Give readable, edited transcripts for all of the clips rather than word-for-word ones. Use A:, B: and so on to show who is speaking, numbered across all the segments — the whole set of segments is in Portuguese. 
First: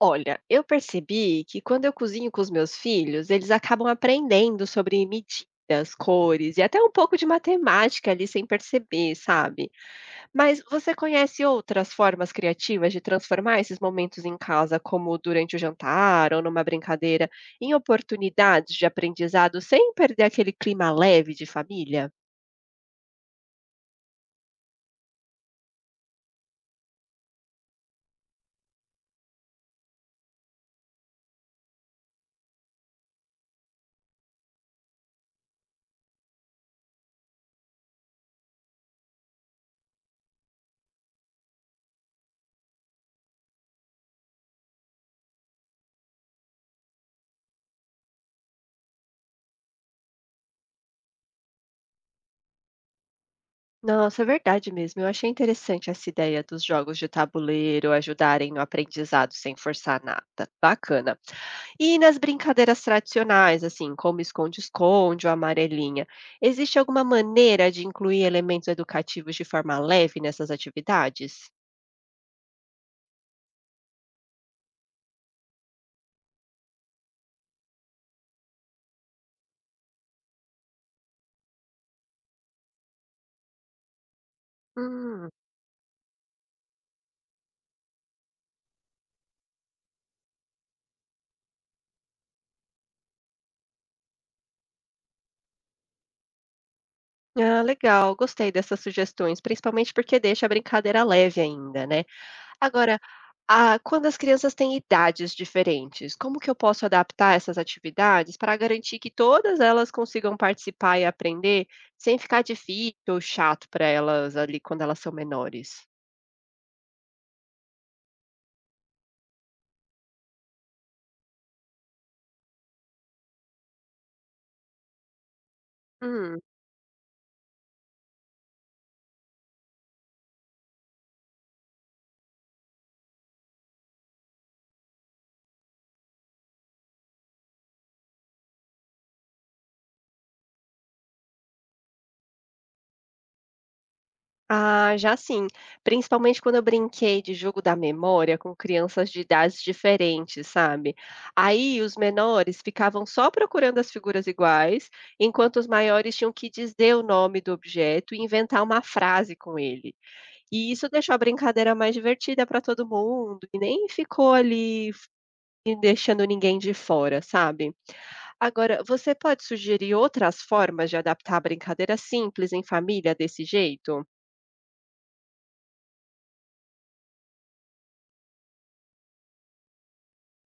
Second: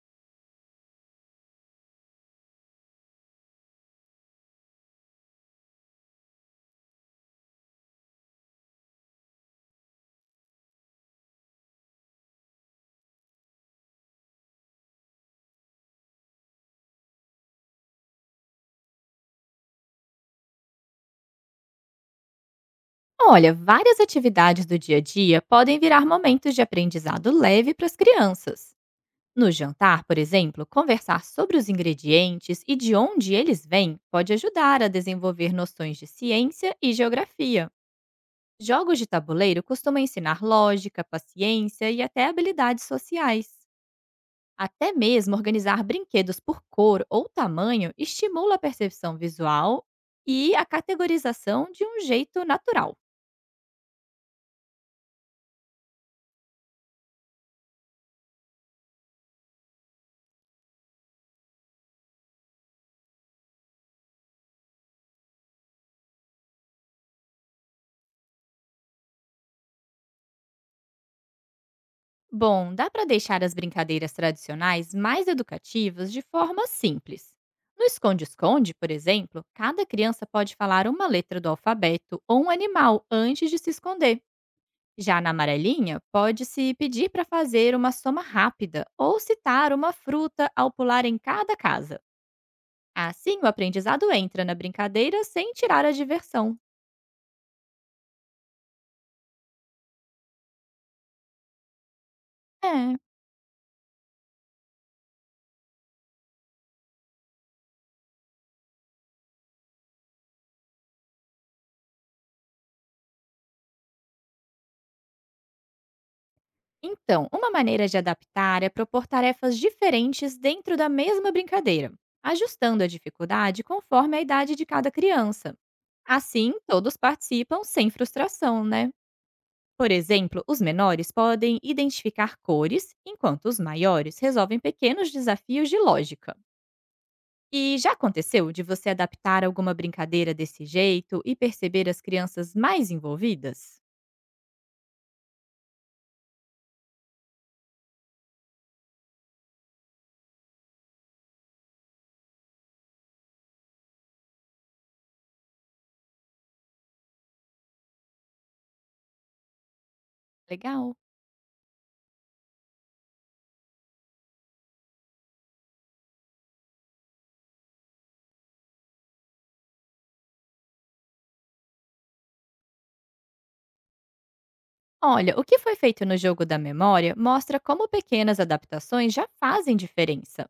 A: Olha, eu percebi que quando eu cozinho com os meus filhos, eles acabam aprendendo sobre medidas, cores e até um pouco de matemática ali sem perceber, sabe? Mas você conhece outras formas criativas de transformar esses momentos em casa, como durante o jantar ou numa brincadeira, em oportunidades de aprendizado sem perder aquele clima leve de família?
B: Olha, várias atividades do dia a dia podem virar momentos de aprendizado leve para as crianças. No jantar, por exemplo, conversar sobre os ingredientes e de onde eles vêm pode ajudar a desenvolver noções de ciência e geografia. Jogos de tabuleiro costumam ensinar lógica, paciência e até habilidades sociais. Até mesmo organizar brinquedos por cor ou tamanho estimula a percepção visual e a categorização de um jeito natural.
A: Nossa, é verdade mesmo. Eu achei interessante essa ideia dos jogos de tabuleiro ajudarem no aprendizado sem forçar nada. Bacana. E nas brincadeiras tradicionais, assim, como esconde-esconde ou amarelinha, existe alguma maneira de incluir elementos educativos de forma leve nessas atividades?
B: Bom, dá para deixar as brincadeiras tradicionais mais educativas de forma simples. No esconde-esconde, por exemplo, cada criança pode falar uma letra do alfabeto ou um animal antes de se esconder. Já
A: Hum,
B: na amarelinha, pode-se pedir para fazer uma soma rápida ou citar uma fruta ao pular em cada casa. Assim, o aprendizado entra na brincadeira sem tirar a diversão.
A: ah, legal, gostei dessas sugestões, principalmente porque deixa a brincadeira leve ainda, né?
B: É.
A: Agora, quando as crianças têm idades diferentes, como que eu posso adaptar essas atividades para garantir que todas elas consigam participar e aprender sem ficar difícil ou chato para elas ali quando elas são menores?
B: Então, uma maneira de adaptar é propor tarefas diferentes dentro da mesma brincadeira, ajustando a dificuldade conforme a idade de cada criança.
A: Hum.
B: Assim, todos participam sem frustração, né? Por exemplo, os menores podem identificar cores, enquanto os maiores resolvem pequenos desafios de lógica. E já aconteceu de você adaptar alguma brincadeira desse jeito e perceber as crianças mais envolvidas?
A: Ah, já sim. Principalmente quando eu brinquei de jogo da memória com crianças de idades diferentes, sabe? Aí os menores ficavam só procurando as figuras iguais, enquanto os maiores tinham que dizer o nome do objeto e inventar uma frase com ele. E isso
B: Legal!
A: deixou a brincadeira mais divertida para todo mundo e nem ficou ali e deixando ninguém de fora, sabe? Agora, você pode sugerir outras formas de adaptar a brincadeira simples em família desse jeito?
B: Olha, o que foi feito no jogo da memória mostra como pequenas adaptações já fazem diferença.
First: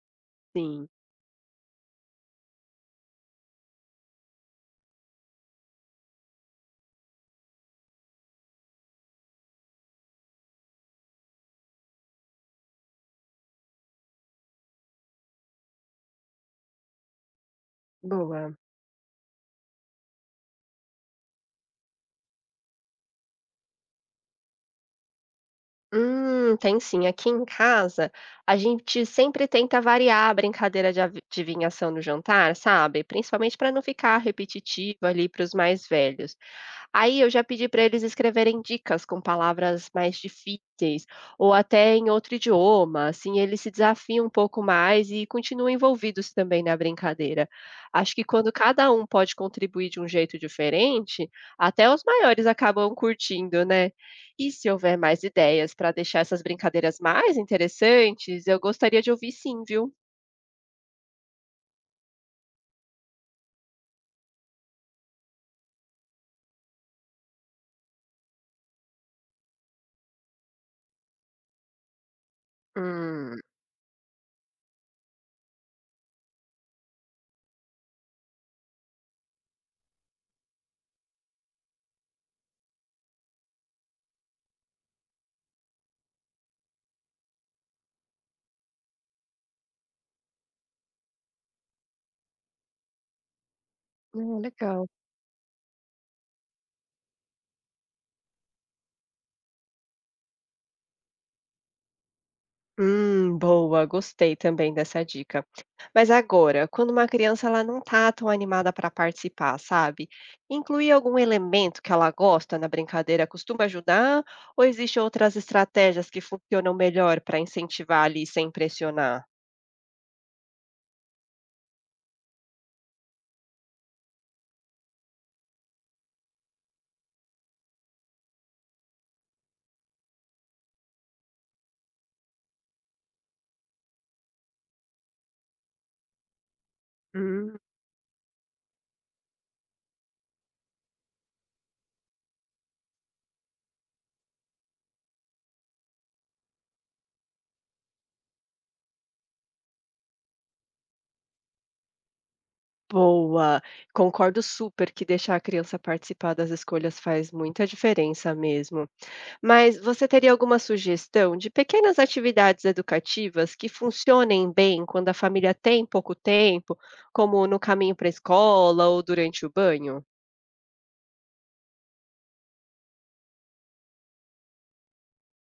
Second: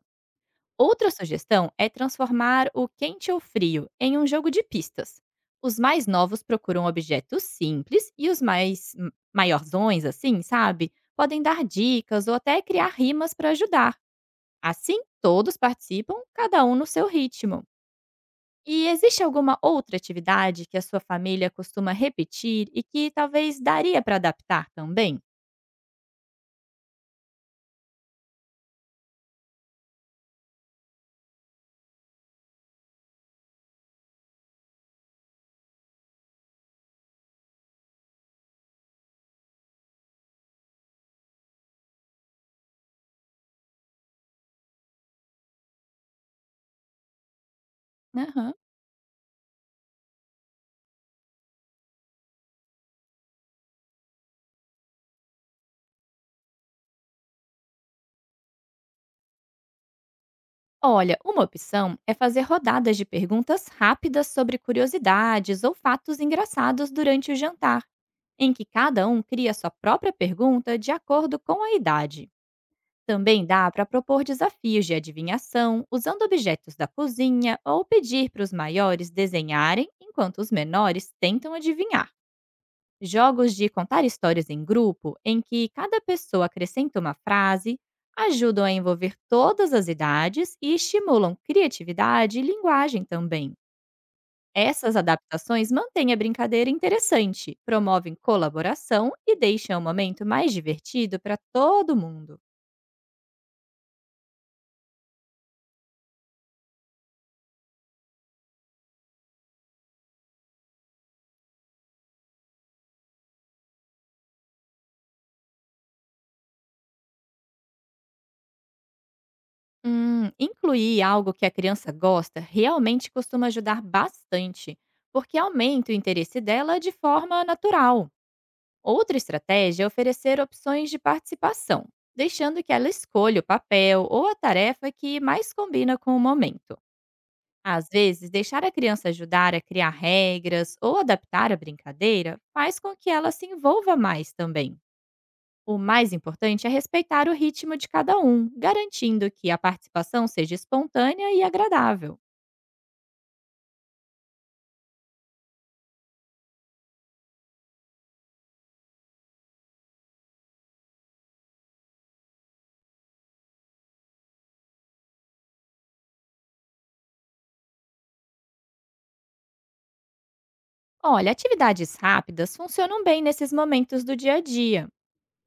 A: Sim.
B: Outra sugestão é transformar o quente ou frio em um jogo de pistas. Os mais novos procuram objetos simples e os mais maiorzões, assim, sabe? Podem dar dicas ou até criar rimas para ajudar. Assim, todos participam, cada um no seu ritmo.
A: Boa.
B: E existe alguma outra atividade que a sua família costuma repetir e que talvez daria para adaptar também?
A: Tem sim. Aqui em casa, a gente sempre tenta variar a brincadeira de adivinhação no jantar, sabe? Principalmente para não ficar repetitivo ali para os mais velhos. Aí eu já pedi para eles escreverem dicas com palavras mais difíceis, ou até em outro idioma, assim eles se desafiam um pouco mais e continuam envolvidos também na brincadeira. Acho que quando
B: Aham.
A: cada um pode contribuir de um jeito diferente, até os maiores acabam curtindo, né? E se houver mais ideias para deixar essas brincadeiras mais interessantes, eu gostaria de ouvir sim, viu?
B: Olha, uma opção é fazer rodadas de perguntas rápidas sobre curiosidades ou fatos engraçados durante o jantar, em que cada um cria sua própria pergunta de acordo com a idade.
A: Hum,
B: Também dá para propor desafios de adivinhação usando objetos da cozinha ou pedir para os maiores desenharem enquanto os menores tentam adivinhar. Jogos de contar histórias em grupo, em que cada pessoa acrescenta uma frase, ajudam a envolver todas as idades e estimulam criatividade e linguagem também.
A: ah, legal.
B: Essas adaptações mantêm a brincadeira interessante, promovem colaboração e deixam o momento mais divertido para todo mundo.
A: Boa, gostei também dessa dica. Mas agora, quando uma criança ela não tá tão animada para participar, sabe? Incluir algum elemento que ela gosta na brincadeira costuma ajudar? Ou existem outras estratégias que funcionam melhor para incentivar ali sem pressionar?
B: Incluir algo que a criança gosta realmente costuma ajudar bastante, porque aumenta o interesse dela de forma natural. Outra estratégia é oferecer opções de participação, deixando que ela escolha o papel ou a tarefa que mais combina com o momento.
A: Hum,
B: Às vezes, deixar a criança ajudar a criar regras ou adaptar a brincadeira faz com que ela se envolva mais também. O mais importante é respeitar o ritmo de cada um, garantindo que a participação seja espontânea e agradável.
A: boa. Concordo super que deixar a criança participar das escolhas faz muita diferença mesmo. Mas você teria alguma sugestão de pequenas atividades educativas que funcionem bem quando a família tem pouco tempo, como no caminho para a escola ou durante o banho?
B: Olha, atividades rápidas funcionam bem nesses momentos do dia a dia.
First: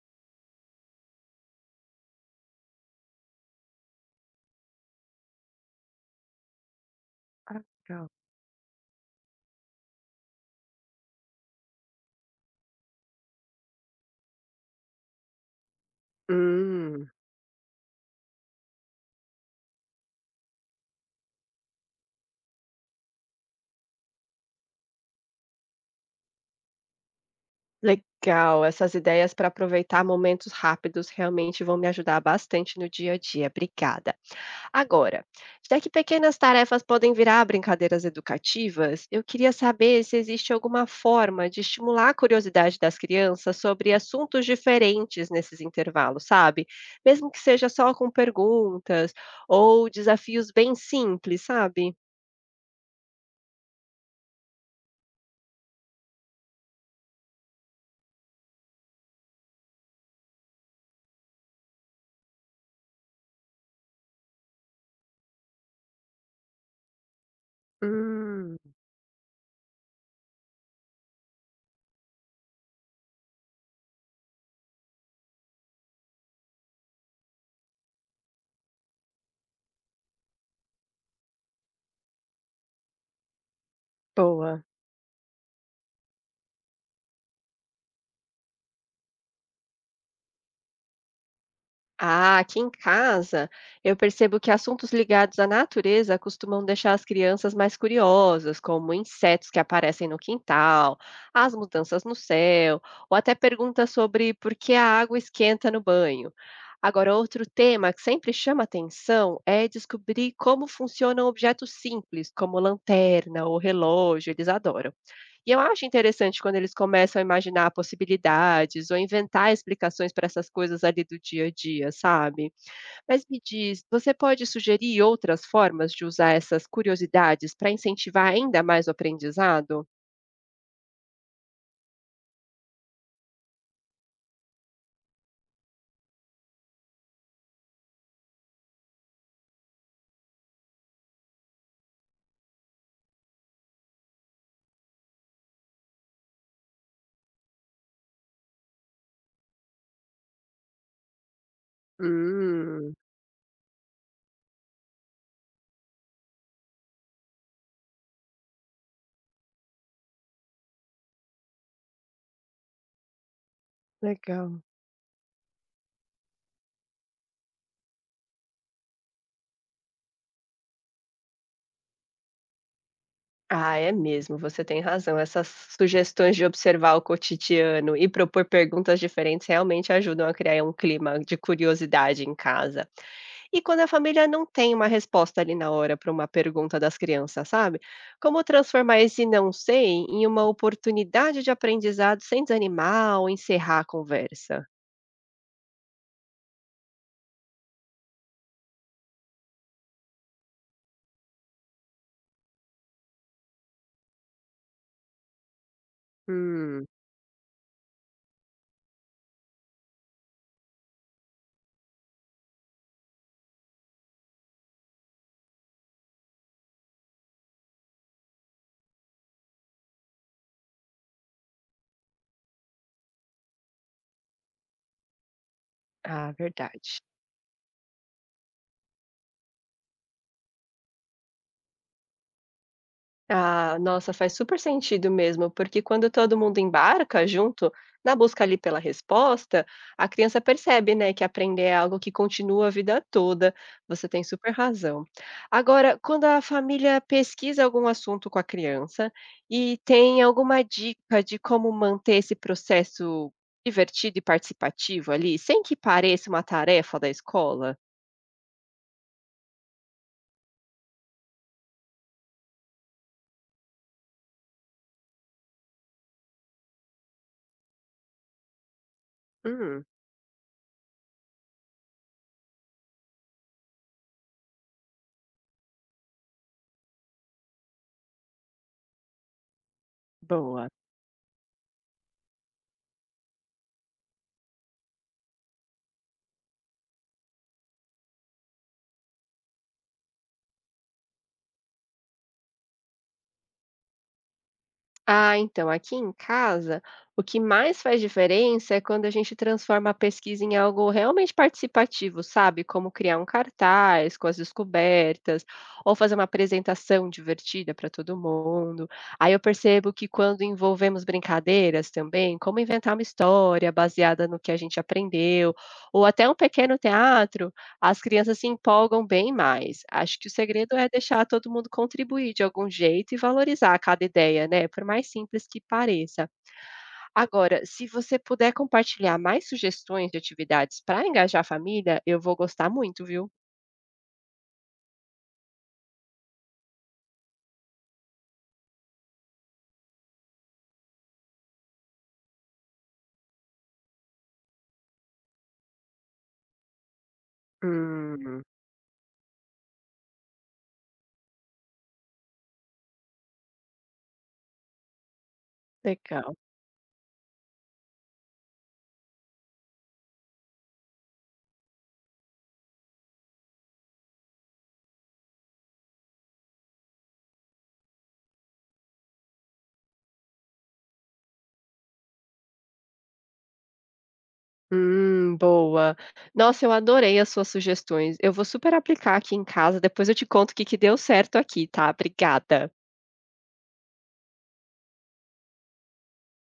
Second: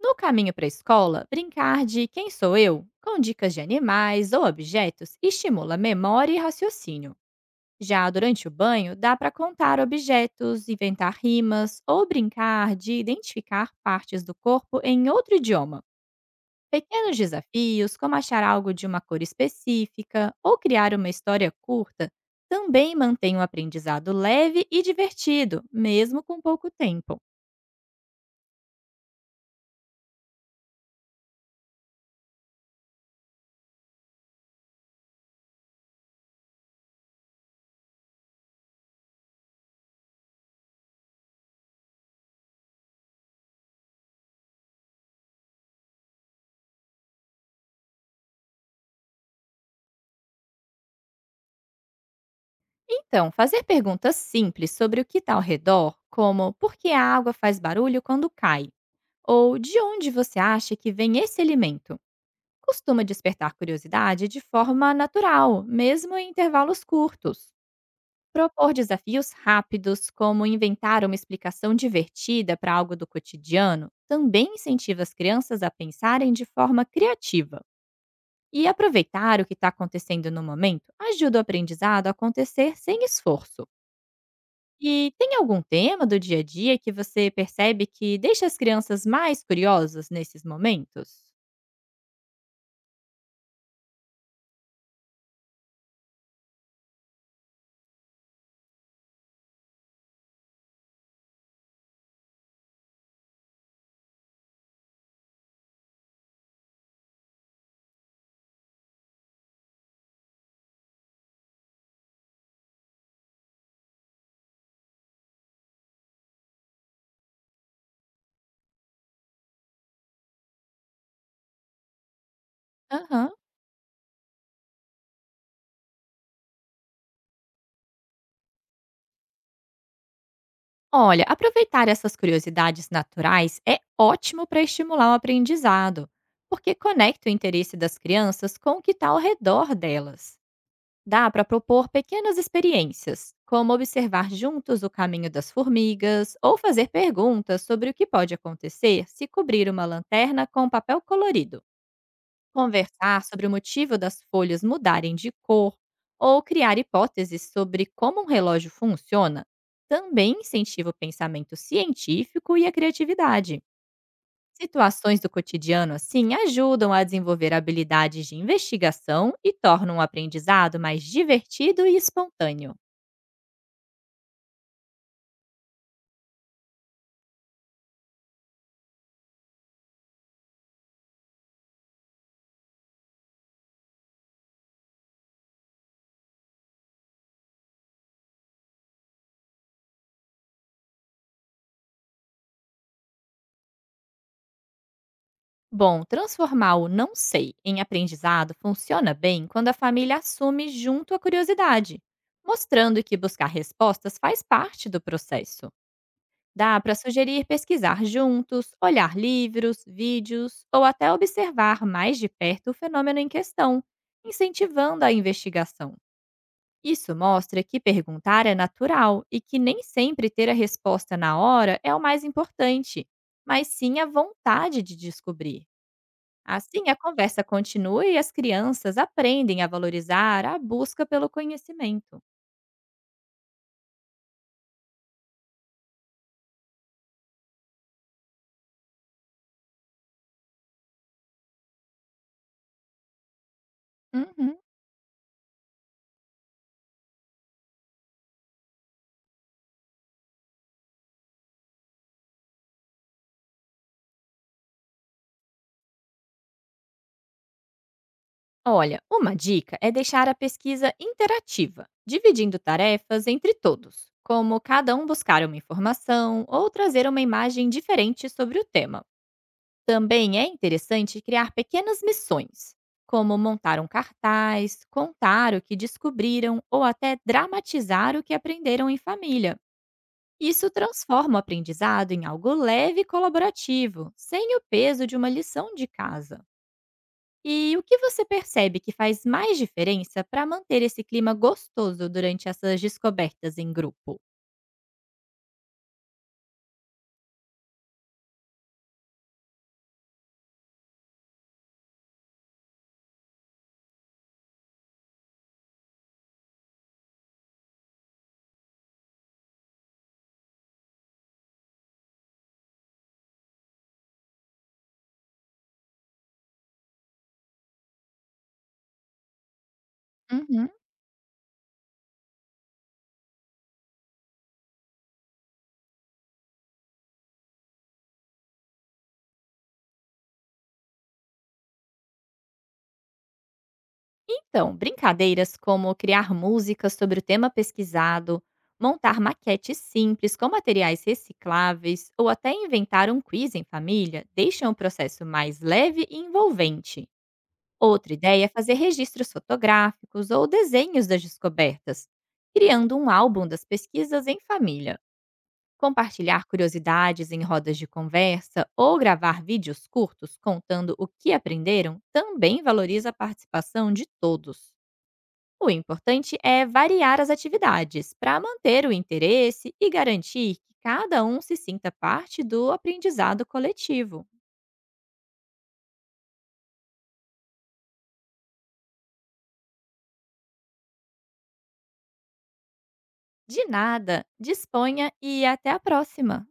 B: No caminho para a escola, brincar de Quem Sou Eu, com dicas de animais ou objetos, estimula memória e raciocínio.
A: Ah, legal.
B: Já durante o banho, dá para contar objetos, inventar rimas ou brincar de identificar partes do corpo em outro idioma.
A: Hum,
B: Pequenos desafios, como achar algo de uma cor específica ou criar uma história curta, também mantêm o aprendizado leve e divertido, mesmo com pouco tempo.
A: legal. Essas ideias para aproveitar momentos rápidos realmente vão me ajudar bastante no dia a dia. Obrigada. Agora, já que pequenas tarefas podem virar brincadeiras educativas, eu queria saber se existe alguma forma de estimular a curiosidade das crianças sobre assuntos diferentes nesses intervalos, sabe? Mesmo que seja só com perguntas ou desafios bem simples, sabe?
B: Então, fazer perguntas simples sobre o que está ao redor, como por que a água faz barulho quando cai? Ou de onde você acha que vem esse alimento? Costuma despertar curiosidade de forma natural, mesmo em intervalos curtos.
A: Hum,
B: Propor desafios rápidos, como inventar uma explicação divertida para algo do cotidiano, também incentiva as crianças a pensarem de forma criativa. E aproveitar o que está acontecendo no momento ajuda o aprendizado a acontecer sem esforço.
A: boa.
B: E tem algum tema do dia a dia que você percebe que deixa as crianças mais curiosas nesses momentos?
A: Ah, aqui em casa, eu percebo que assuntos ligados à natureza costumam deixar as crianças mais curiosas, como insetos que aparecem no quintal, as mudanças no céu, ou até perguntas sobre por que a água esquenta no banho. Agora, outro tema que sempre chama atenção é descobrir como funcionam objetos simples, como lanterna ou relógio, eles adoram. E eu acho interessante quando eles começam a imaginar possibilidades ou inventar explicações para essas coisas ali do dia a dia, sabe. Mas
B: Aham.
A: me diz, você pode sugerir outras formas de usar essas curiosidades para incentivar ainda mais o aprendizado?
B: Olha, aproveitar essas curiosidades naturais é ótimo para estimular o aprendizado, porque conecta o interesse das crianças com o que está ao redor delas. Dá para propor pequenas experiências, como observar juntos o caminho das formigas ou fazer perguntas sobre o que pode acontecer se cobrir uma lanterna com papel colorido.
A: Hum,
B: Conversar sobre o motivo das folhas mudarem de cor ou criar hipóteses sobre como um relógio funciona também incentiva o pensamento científico e a criatividade.
A: legal.
B: Situações do cotidiano, assim, ajudam a desenvolver habilidades de investigação e tornam o aprendizado mais divertido e espontâneo.
A: Ah, é mesmo, você tem razão. Essas sugestões de observar o cotidiano e propor perguntas diferentes realmente ajudam a criar um clima de curiosidade em casa. E quando a família não tem uma resposta ali na hora para uma pergunta das crianças, sabe? Como transformar esse não sei em uma oportunidade de aprendizado sem desanimar ou encerrar a conversa?
B: Bom, transformar o não sei em aprendizado funciona bem quando a família assume junto a curiosidade, mostrando que buscar respostas faz parte do processo. Dá
A: Hum,
B: para sugerir pesquisar juntos, olhar livros, vídeos ou até observar mais de perto o fenômeno em questão, incentivando a investigação. Isso mostra que perguntar é natural e que nem sempre ter a resposta na hora é o mais importante, mas sim a vontade de descobrir.
A: ah,
B: Assim, a
A: verdade.
B: conversa continua e as crianças aprendem a valorizar a busca pelo conhecimento.
A: Ah, nossa, faz super sentido mesmo, porque quando todo mundo embarca junto na busca ali pela resposta, a criança percebe, né, que aprender é algo que continua a vida toda. Você tem super
B: Uhum.
A: razão. Agora, quando a família pesquisa algum assunto com a criança e tem alguma dica de como manter esse processo divertido e participativo ali, sem que pareça uma tarefa da escola?
B: Olha, uma dica é deixar a pesquisa interativa, dividindo tarefas entre todos, como cada um buscar uma informação ou trazer uma imagem diferente sobre o tema.
A: Hum,
B: Também é interessante criar pequenas missões, como montar um cartaz, contar o que descobriram ou até dramatizar o que aprenderam em família.
A: boa.
B: Isso transforma o aprendizado em algo leve e colaborativo, sem o peso de uma lição de casa. E o que você percebe que faz mais diferença para manter esse clima gostoso durante essas descobertas em grupo?
A: Ah, então, aqui em casa, o que mais faz diferença é quando a gente transforma a pesquisa em algo realmente participativo, sabe? Como criar um cartaz com as descobertas, ou fazer uma apresentação divertida para todo mundo. Aí eu percebo que quando envolvemos brincadeiras também, como inventar uma história baseada no que a gente aprendeu, ou até um pequeno teatro. As crianças se empolgam bem mais. Acho que o
B: Uhum.
A: segredo é deixar todo mundo contribuir de algum jeito e valorizar cada ideia, né? Por mais simples que pareça. Agora, se você puder compartilhar mais sugestões de atividades para engajar a família, eu vou gostar muito, viu?
B: Então, brincadeiras como criar músicas sobre o tema pesquisado, montar maquetes simples com materiais recicláveis ou até inventar um quiz em família deixam o processo mais leve e envolvente. Outra
A: Hum,
B: ideia é fazer registros fotográficos ou desenhos das descobertas, criando um álbum das pesquisas em família.
A: legal.
B: Compartilhar curiosidades em rodas de conversa ou gravar vídeos curtos contando o que aprenderam também valoriza a participação de todos. O importante é variar as atividades para manter o interesse e garantir que cada um se sinta parte do aprendizado coletivo.
A: Boa. Nossa, eu adorei as suas sugestões. Eu vou super aplicar aqui em casa. Depois eu te conto o que que deu certo aqui, tá? Obrigada.
B: De nada, disponha e até a próxima!